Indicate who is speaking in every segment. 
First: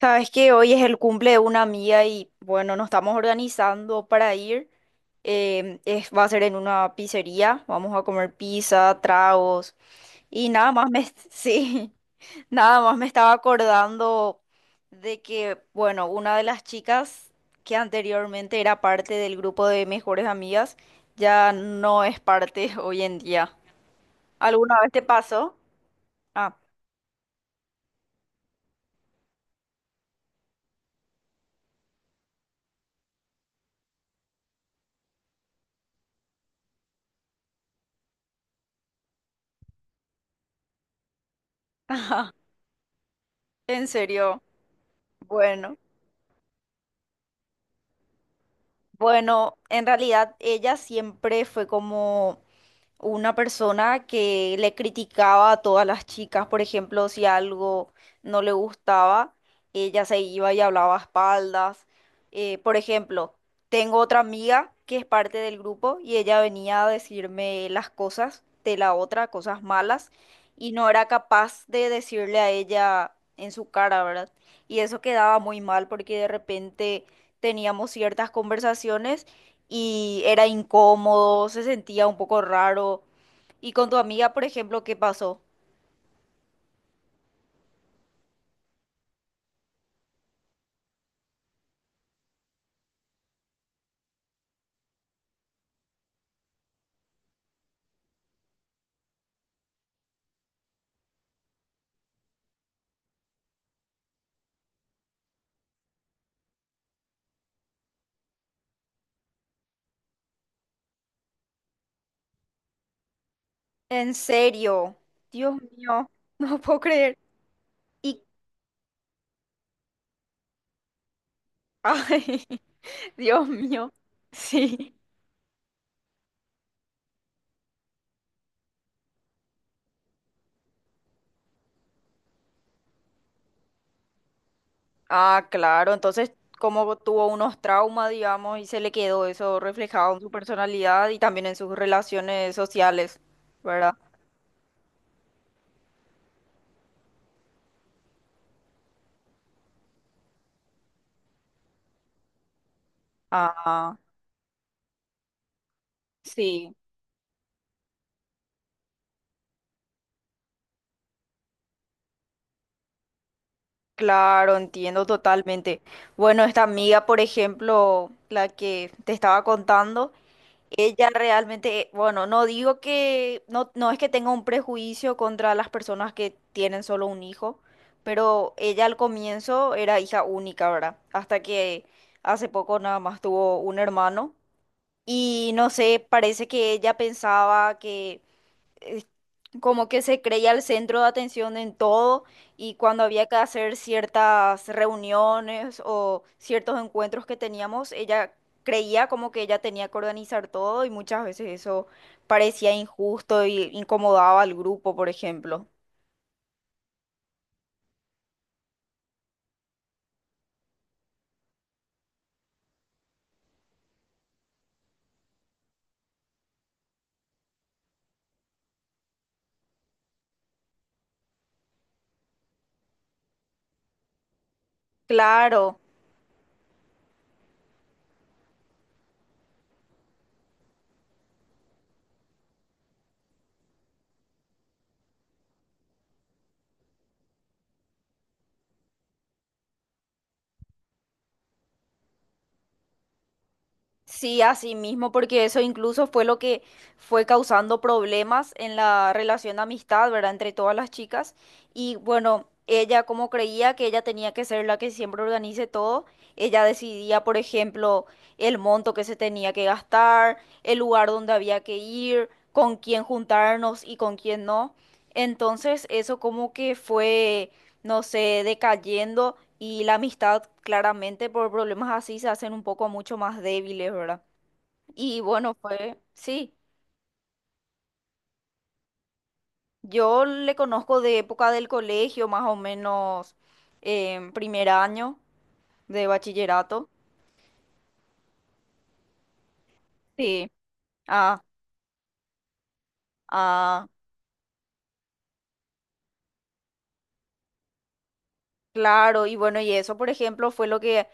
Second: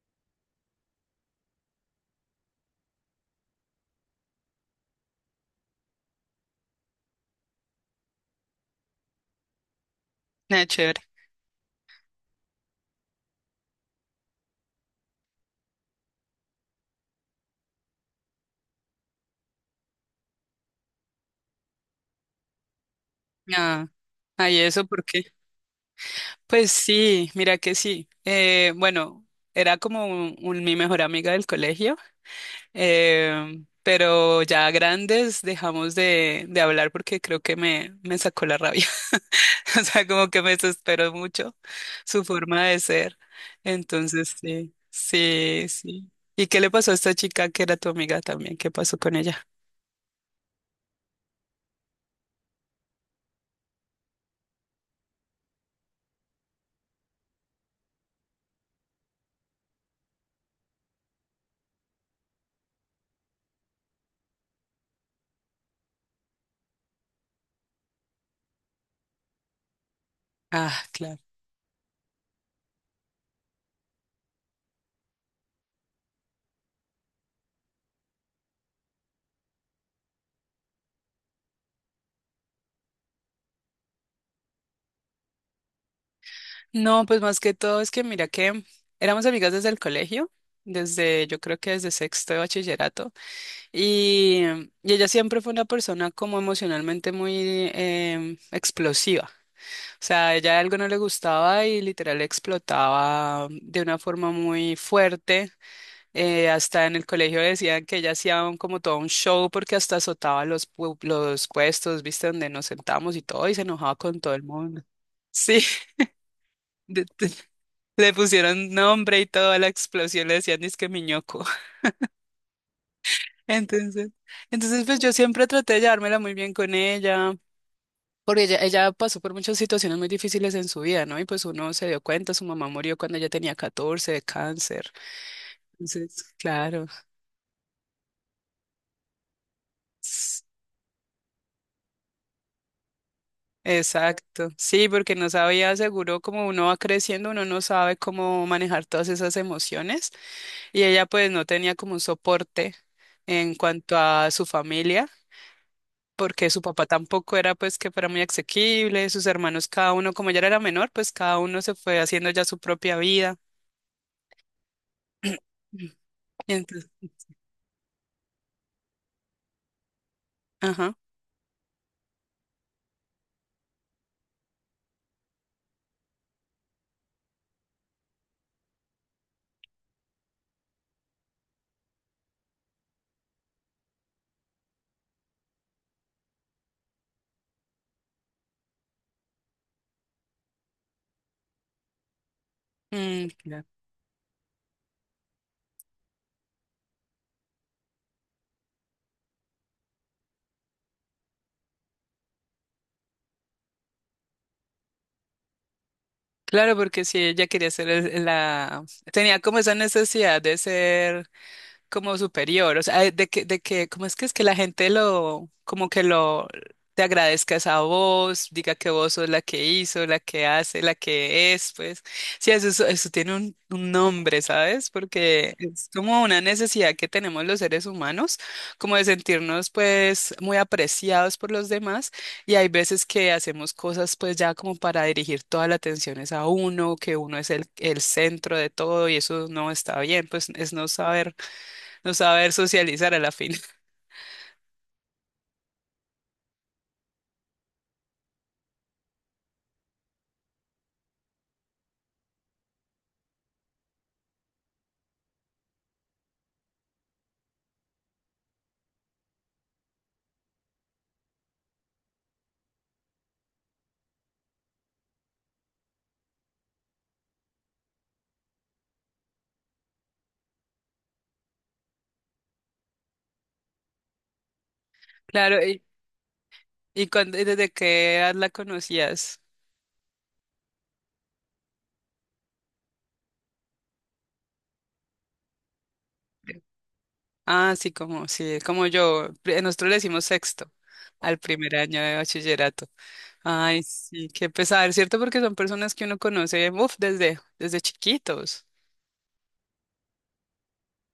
Speaker 1: Sabes que hoy es el cumple de una amiga y bueno, nos estamos organizando para ir. Va a ser en una pizzería. Vamos a comer pizza, tragos y
Speaker 2: Ah,
Speaker 1: nada más
Speaker 2: chévere.
Speaker 1: me, sí, nada más me estaba acordando de que, bueno, una de las chicas que anteriormente era parte del grupo de mejores amigas ya no es parte hoy en día.
Speaker 2: Ah, ah, ¿y
Speaker 1: ¿Alguna
Speaker 2: eso
Speaker 1: vez te
Speaker 2: por qué?
Speaker 1: pasó? Ah,
Speaker 2: Pues sí, mira que sí. Bueno, era como mi mejor amiga del colegio, pero ya grandes dejamos de hablar porque creo que me sacó la rabia. O sea, como que me desesperó mucho su forma de ser.
Speaker 1: en
Speaker 2: Entonces,
Speaker 1: serio.
Speaker 2: sí, sí,
Speaker 1: Bueno.
Speaker 2: sí. ¿Y qué le pasó a esta chica que era tu amiga también? ¿Qué pasó con ella?
Speaker 1: Bueno, en realidad ella siempre fue como una persona que le criticaba a todas las chicas, por ejemplo, si algo no le gustaba, ella se iba y hablaba a espaldas. Por ejemplo, tengo otra amiga que es parte del grupo y ella venía a decirme las cosas de la otra, cosas malas, y
Speaker 2: Ah,
Speaker 1: no era
Speaker 2: claro.
Speaker 1: capaz de decirle a ella en su cara, ¿verdad? Y eso quedaba muy mal porque de repente teníamos ciertas conversaciones y era incómodo, se sentía un poco raro. Y con tu amiga, por ejemplo, ¿qué pasó?
Speaker 2: No, pues más que todo es que mira que éramos amigas desde el colegio, desde yo creo que desde sexto de bachillerato, y, y ella siempre fue una persona como emocionalmente muy explosiva. O sea, ella algo no le gustaba y literal explotaba de una forma muy fuerte. Hasta en el colegio decían que ella hacía como todo un show porque hasta azotaba los puestos, viste, donde nos sentamos y todo, y se enojaba
Speaker 1: En
Speaker 2: con todo el mundo.
Speaker 1: serio, Dios
Speaker 2: Sí.
Speaker 1: mío, no puedo creer.
Speaker 2: Le
Speaker 1: Y,
Speaker 2: pusieron nombre y todo a la explosión, le decían disque miñoco.
Speaker 1: ay, Dios mío,
Speaker 2: Entonces, entonces
Speaker 1: sí.
Speaker 2: pues yo siempre traté de llevármela muy bien con ella, porque ella pasó por muchas situaciones muy difíciles en su vida, ¿no? Y pues uno se dio cuenta, su mamá murió cuando ella tenía 14 de cáncer.
Speaker 1: Ah, claro, entonces
Speaker 2: Entonces, claro.
Speaker 1: como tuvo unos traumas, digamos, y se le quedó eso reflejado en su
Speaker 2: s-
Speaker 1: personalidad y también en sus relaciones sociales, ¿verdad?
Speaker 2: Exacto. Sí, porque no sabía, seguro, como uno va creciendo, uno no sabe cómo manejar todas esas emociones. Y ella pues no tenía como un soporte en
Speaker 1: Ah,
Speaker 2: cuanto a su familia. Porque su
Speaker 1: sí.
Speaker 2: papá tampoco era pues que fuera muy asequible, sus hermanos cada uno, como ella era la menor, pues cada uno se fue haciendo ya su propia vida.
Speaker 1: Claro, entiendo totalmente.
Speaker 2: Mm.
Speaker 1: Bueno,
Speaker 2: Y
Speaker 1: esta
Speaker 2: entonces,
Speaker 1: amiga, por ejemplo, la que te estaba contando,
Speaker 2: ajá.
Speaker 1: ella realmente, bueno, no digo que, no, no es que tenga un prejuicio contra las personas que tienen solo un hijo, pero ella al comienzo era hija única, ¿verdad? Hasta que hace poco nada más tuvo un hermano y no sé, parece que ella pensaba que como que se creía el centro de atención en todo y cuando había
Speaker 2: Mm,
Speaker 1: que
Speaker 2: claro.
Speaker 1: hacer ciertas reuniones o ciertos encuentros que teníamos, ella creía como que ella tenía que organizar todo y muchas veces eso parecía injusto y incomodaba al grupo, por ejemplo.
Speaker 2: Claro, porque si ella quería ser la... tenía como esa necesidad de ser como superior, o sea, de que, ¿cómo es que la gente lo, como que lo, te agradezcas a vos, diga que vos sos la que hizo, la que hace, la que es, pues, sí, eso, eso tiene un nombre, ¿sabes? Porque
Speaker 1: Claro.
Speaker 2: es como una necesidad que tenemos los seres humanos, como de sentirnos, pues, muy apreciados por los demás, y hay veces que hacemos cosas, pues, ya como para dirigir toda la atención es a uno, que uno es el centro de todo, y eso no está bien, pues, es no saber socializar a la fin.
Speaker 1: Sí, así mismo, porque eso incluso fue lo que fue causando problemas en la relación de amistad, ¿verdad? Entre todas las chicas. Y bueno, ella como creía que ella tenía que ser la que siempre organice todo, ella decidía, por ejemplo, el monto que se tenía que gastar, el lugar donde había que ir, con quién juntarnos y con quién no. Entonces, eso como que fue no sé, decayendo y la amistad claramente por problemas así se hacen un poco mucho más débiles, ¿verdad? Y bueno,
Speaker 2: Claro, y,
Speaker 1: fue, sí,
Speaker 2: ¿y y desde qué edad la conocías?
Speaker 1: yo le conozco de época del colegio, más o menos en primer año de bachillerato.
Speaker 2: Ah, sí, como yo. Nosotros le decimos
Speaker 1: Sí.
Speaker 2: sexto al
Speaker 1: Ah,
Speaker 2: primer año de bachillerato. Ay,
Speaker 1: ah.
Speaker 2: sí, qué pesar, ¿cierto? Porque son personas que uno conoce, uf, desde chiquitos.
Speaker 1: Claro, y bueno, y eso, por ejemplo, fue lo que,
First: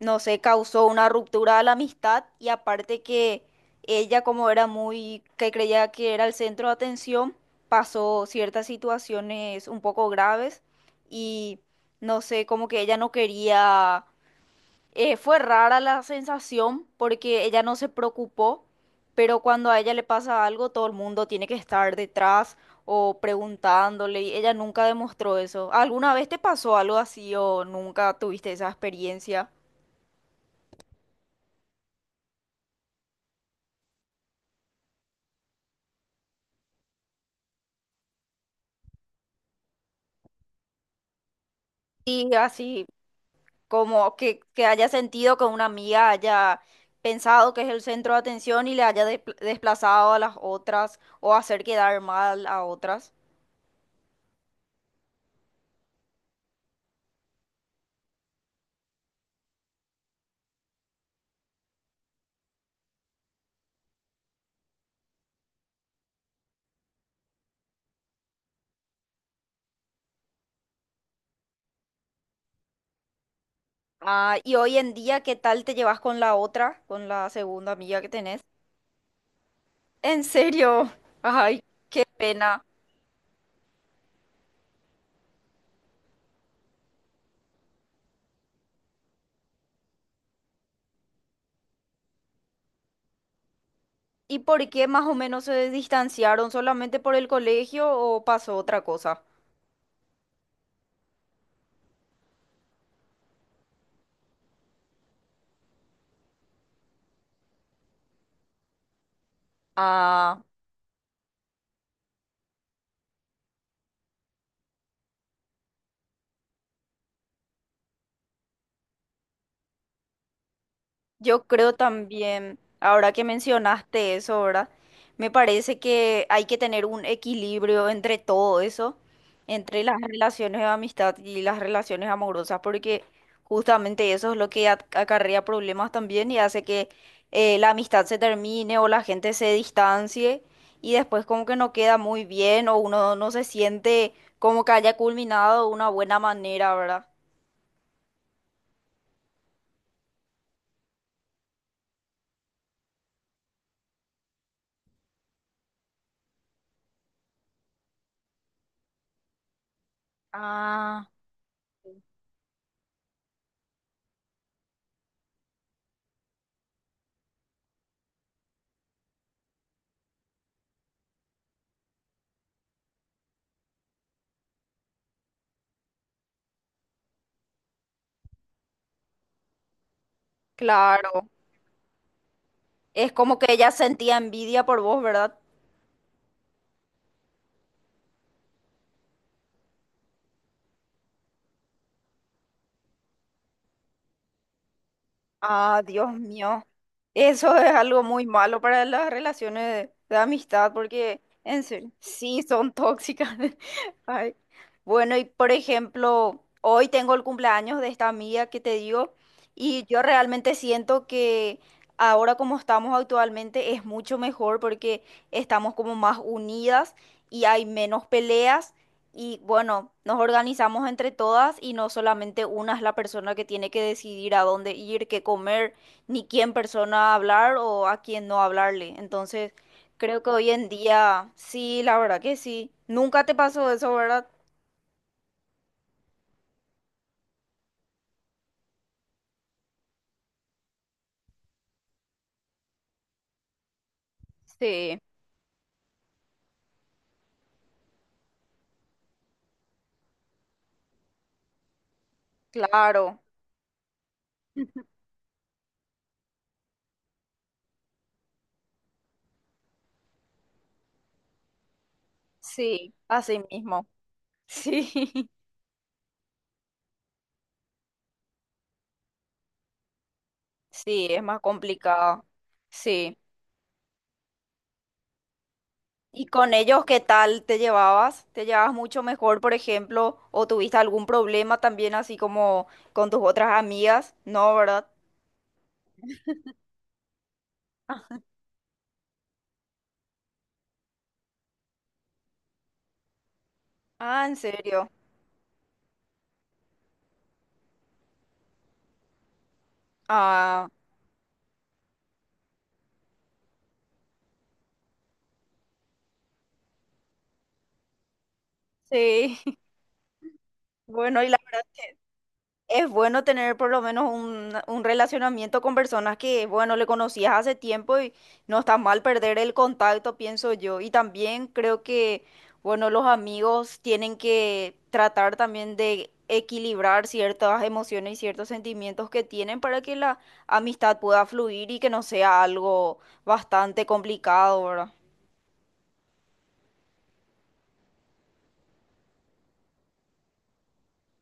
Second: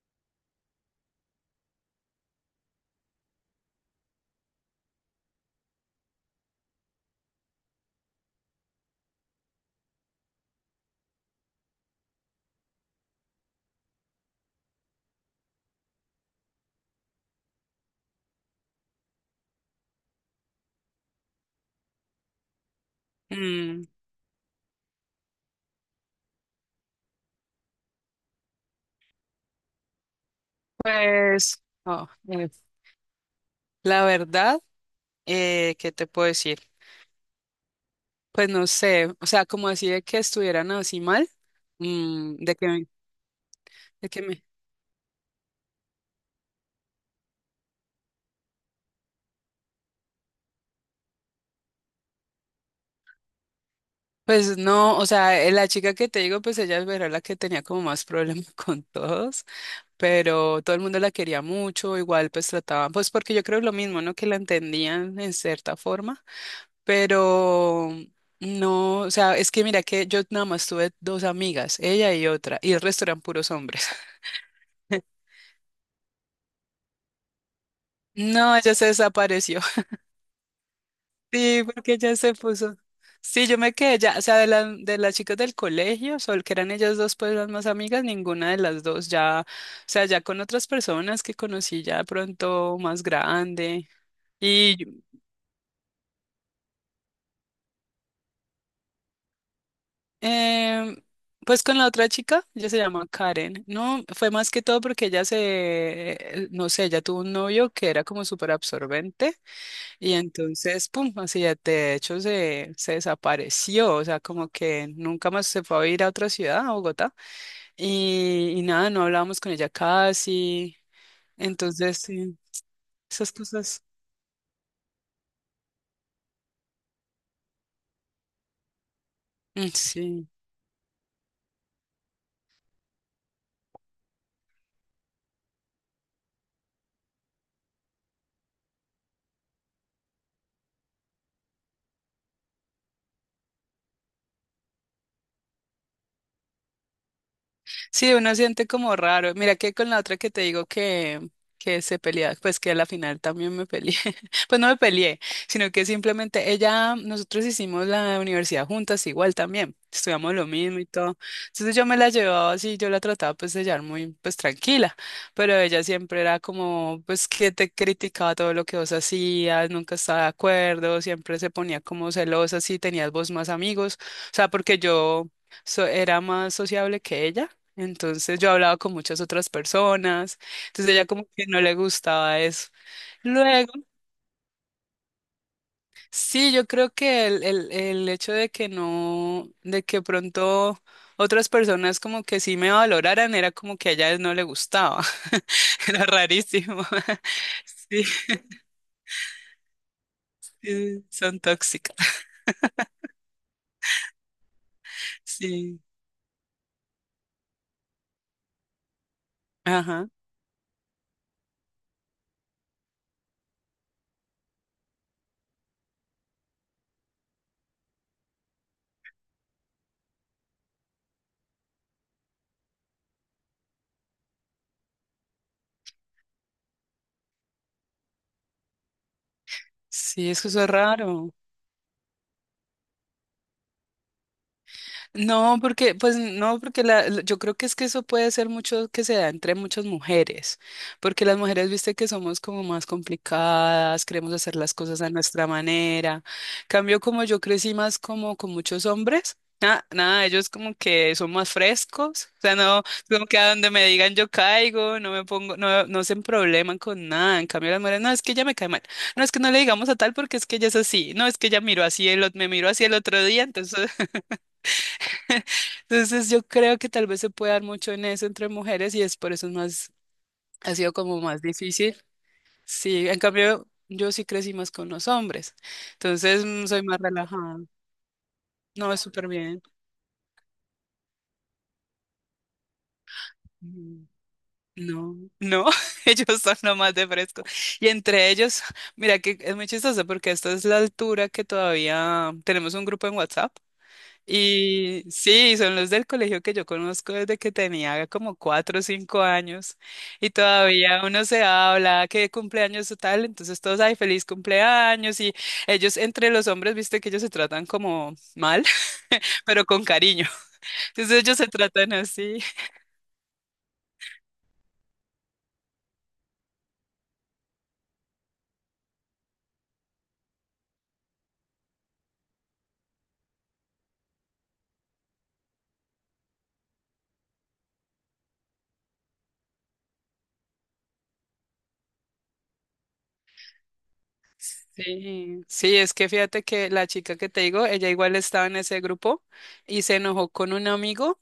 Speaker 1: no sé, causó una ruptura a la amistad y aparte que ella, como era muy, que creía que era el centro de atención, pasó ciertas situaciones un poco graves y, no sé, como que ella no quería fue rara la sensación porque ella no se preocupó, pero cuando a ella le pasa algo, todo el mundo tiene que estar detrás o
Speaker 2: Mm.
Speaker 1: preguntándole y ella nunca demostró eso. ¿Alguna vez te pasó algo así o nunca tuviste esa experiencia?
Speaker 2: Pues, no, la verdad, ¿qué te puedo decir? Pues no sé, o sea, como así de que estuvieran así mal,
Speaker 1: Y
Speaker 2: de que,
Speaker 1: así
Speaker 2: me- de
Speaker 1: como
Speaker 2: que me,
Speaker 1: que haya sentido que una amiga haya pensado que es el centro de atención y le haya desplazado a las otras o hacer quedar mal a otras.
Speaker 2: pues no, o sea, la chica que te digo, pues ella era la que tenía como más problemas con todos, pero todo el mundo la quería mucho, igual pues trataban, pues porque yo creo lo mismo, ¿no? Que la entendían en cierta forma, pero... No, o sea, es que mira que yo nada más tuve dos amigas, ella y otra, y el resto eran puros hombres.
Speaker 1: Ah, y hoy en día, ¿qué tal te llevas con la otra, con la segunda amiga que tenés?
Speaker 2: No, ella se desapareció.
Speaker 1: En serio, ay,
Speaker 2: Sí, porque
Speaker 1: qué
Speaker 2: ella se
Speaker 1: pena.
Speaker 2: puso. Sí, yo me quedé ya, o sea, de las chicas del colegio, sol que eran ellas dos pues las más amigas, ninguna de las dos ya, o sea, ya con otras personas que conocí ya de pronto más grande.
Speaker 1: ¿Y por qué
Speaker 2: Y
Speaker 1: más o menos se distanciaron? ¿Solamente por el colegio o pasó otra cosa?
Speaker 2: em, pues con la otra chica, ella se llama Karen. No, fue más que todo porque no sé, ella tuvo un novio que era como súper absorbente. Y
Speaker 1: Ah.
Speaker 2: entonces, pum, así de hecho se desapareció, o sea, como que nunca más se fue a ir a otra ciudad, a Bogotá, y nada, no hablábamos con ella casi,
Speaker 1: Yo creo
Speaker 2: entonces, sí,
Speaker 1: también, ahora que
Speaker 2: esas cosas,
Speaker 1: mencionaste eso, ¿verdad? Me parece que hay que tener un equilibrio entre todo eso,
Speaker 2: mm,
Speaker 1: entre las
Speaker 2: sí.
Speaker 1: relaciones de amistad y las relaciones amorosas, porque justamente eso es lo que acarrea problemas también y hace que la amistad se termine o la gente se distancie y después como que no queda muy bien o uno no se siente como que haya culminado de una buena manera, ¿verdad?
Speaker 2: Sí, uno siente como raro. Mira que con la otra que te digo que se peleaba, pues que a la final también me peleé. Pues no me peleé, sino que simplemente ella, nosotros hicimos la universidad juntas igual también. Estudiamos lo mismo y
Speaker 1: Ah,
Speaker 2: todo. Entonces yo me la llevaba así, yo la trataba pues de llevar muy pues tranquila, pero ella siempre era como pues que te criticaba todo lo que vos hacías, nunca estaba de acuerdo, siempre se ponía como celosa si tenías vos más amigos, o sea, porque yo era más sociable que ella. Entonces yo hablaba con muchas otras personas, entonces ella como
Speaker 1: claro.
Speaker 2: que no le gustaba eso.
Speaker 1: Es como que ella
Speaker 2: Luego,
Speaker 1: sentía envidia por vos, ¿verdad?
Speaker 2: sí, yo creo que el hecho de que no, de que pronto otras personas como que sí me valoraran era como que a ella no le gustaba.
Speaker 1: Ah,
Speaker 2: Era
Speaker 1: Dios mío.
Speaker 2: rarísimo.
Speaker 1: Eso es algo
Speaker 2: Sí,
Speaker 1: muy malo para las relaciones de amistad,
Speaker 2: sí,
Speaker 1: porque
Speaker 2: son
Speaker 1: en serio,
Speaker 2: tóxicas.
Speaker 1: sí son tóxicas. Ay. Bueno, y por
Speaker 2: Sí,
Speaker 1: ejemplo, hoy tengo el cumpleaños de esta amiga que te digo, y yo
Speaker 2: ajá.
Speaker 1: realmente siento que ahora como estamos actualmente es mucho mejor porque estamos como más unidas y hay menos peleas. Y bueno, nos organizamos entre todas y no solamente una es la persona que tiene que decidir a dónde ir, qué comer, ni quién persona hablar o a quién no hablarle. Entonces, creo que
Speaker 2: Sí, es que
Speaker 1: hoy
Speaker 2: eso
Speaker 1: en
Speaker 2: es
Speaker 1: día,
Speaker 2: raro.
Speaker 1: sí, la verdad que sí. Nunca te pasó eso, ¿verdad?
Speaker 2: No, porque, pues no, porque yo creo que es que eso puede ser mucho que se da entre muchas mujeres, porque las mujeres, viste que somos como más complicadas, queremos hacer las
Speaker 1: Sí,
Speaker 2: cosas a nuestra manera. Cambio como yo crecí más como con muchos hombres, nada, ellos como que son más frescos, o sea, no,
Speaker 1: claro.
Speaker 2: como que a donde me digan yo caigo, no me pongo, no se probleman con nada. En cambio las mujeres, no, es que ella me cae mal, no, es que no le digamos a tal porque es que ella es así, no, es que ella miró así, me miró así el
Speaker 1: Sí,
Speaker 2: otro
Speaker 1: así
Speaker 2: día,
Speaker 1: mismo.
Speaker 2: entonces.
Speaker 1: Sí,
Speaker 2: Entonces yo creo que tal vez se puede dar mucho en eso entre mujeres y es por eso es más, ha sido
Speaker 1: sí,
Speaker 2: como
Speaker 1: es más
Speaker 2: más difícil.
Speaker 1: complicado.
Speaker 2: Sí,
Speaker 1: Sí.
Speaker 2: en cambio yo sí crecí más con los hombres,
Speaker 1: ¿Y
Speaker 2: entonces
Speaker 1: con
Speaker 2: mm, soy
Speaker 1: ellos
Speaker 2: más
Speaker 1: qué tal
Speaker 2: relajada.
Speaker 1: te llevabas? ¿Te llevabas
Speaker 2: No, es
Speaker 1: mucho
Speaker 2: súper
Speaker 1: mejor, por
Speaker 2: bien.
Speaker 1: ejemplo? ¿O tuviste algún problema también así como con tus otras
Speaker 2: Mm,
Speaker 1: amigas? No, ¿verdad?
Speaker 2: no, no, ellos son lo más de fresco. Y entre ellos, mira que es muy chistoso porque esta es la altura que todavía tenemos un grupo en WhatsApp.
Speaker 1: Ah, ¿en serio?
Speaker 2: Y sí, son los del colegio que yo conozco desde que tenía como 4 o 5 años y
Speaker 1: Ah,
Speaker 2: todavía uno se habla que cumpleaños o tal, entonces todos, ay, feliz cumpleaños y ellos entre los hombres, viste que ellos se tratan como mal,
Speaker 1: sí.
Speaker 2: pero con cariño, entonces
Speaker 1: Bueno, y
Speaker 2: ellos
Speaker 1: la
Speaker 2: se
Speaker 1: verdad.
Speaker 2: tratan así.
Speaker 1: Es bueno tener por lo menos un relacionamiento con personas que, bueno, le conocías hace tiempo y no está mal perder el contacto, pienso yo. Y también creo que, bueno, los amigos tienen que tratar también de equilibrar ciertas emociones y ciertos sentimientos que tienen para que la amistad pueda fluir y que no sea algo bastante complicado, ¿verdad?
Speaker 2: Sí, sí, es que fíjate que la chica que te digo, ella igual estaba en ese grupo y se enojó con un amigo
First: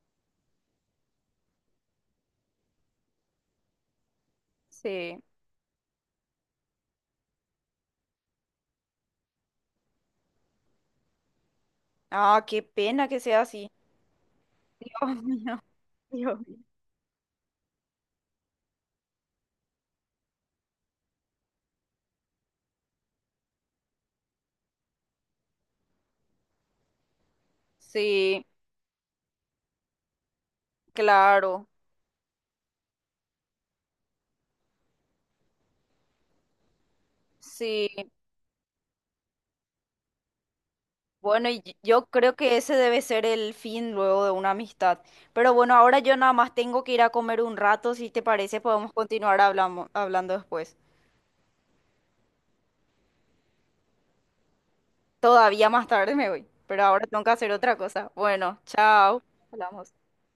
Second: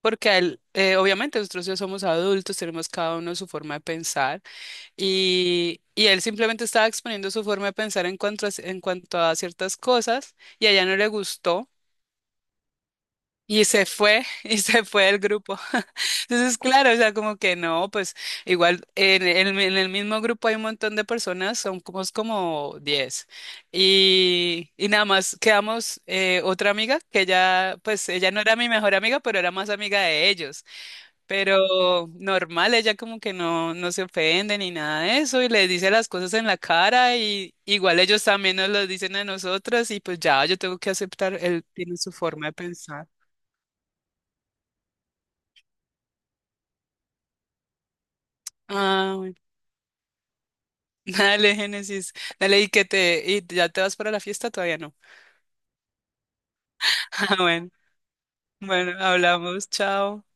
Speaker 2: porque a él, obviamente nosotros ya somos adultos, tenemos cada uno su forma de pensar.
Speaker 1: Sí.
Speaker 2: Y él simplemente estaba exponiendo su forma de pensar en cuanto a ciertas cosas y a ella no le gustó
Speaker 1: Ah, qué pena que sea
Speaker 2: y
Speaker 1: así.
Speaker 2: se fue y se fue del
Speaker 1: Dios
Speaker 2: grupo.
Speaker 1: mío, Dios mío.
Speaker 2: Entonces, claro, o sea, como que no, pues igual en el mismo grupo hay un montón de personas, son como, como 10 y nada más quedamos otra amiga que ella, pues ella no
Speaker 1: Sí,
Speaker 2: era mi mejor amiga, pero era más amiga de ellos.
Speaker 1: claro.
Speaker 2: Pero normal, ella como que no, no se ofende ni nada de eso y les dice las cosas en la cara y
Speaker 1: Sí.
Speaker 2: igual ellos también nos lo dicen a nosotras y pues ya yo tengo que aceptar,
Speaker 1: Bueno,
Speaker 2: él
Speaker 1: y
Speaker 2: tiene
Speaker 1: yo
Speaker 2: su
Speaker 1: creo
Speaker 2: forma de
Speaker 1: que ese debe
Speaker 2: pensar.
Speaker 1: ser el fin luego de una amistad. Pero bueno, ahora yo nada más tengo que ir a comer un rato. Si te parece, podemos
Speaker 2: Ah, bueno.
Speaker 1: continuar hablando después.
Speaker 2: Dale, Génesis, dale y que te, y ya te vas para la fiesta, todavía no.
Speaker 1: Todavía más tarde me voy, pero ahora tengo que
Speaker 2: Ah,
Speaker 1: hacer
Speaker 2: bueno,
Speaker 1: otra cosa. Bueno,
Speaker 2: bueno,
Speaker 1: chao.
Speaker 2: hablamos,
Speaker 1: Hablamos.
Speaker 2: chao.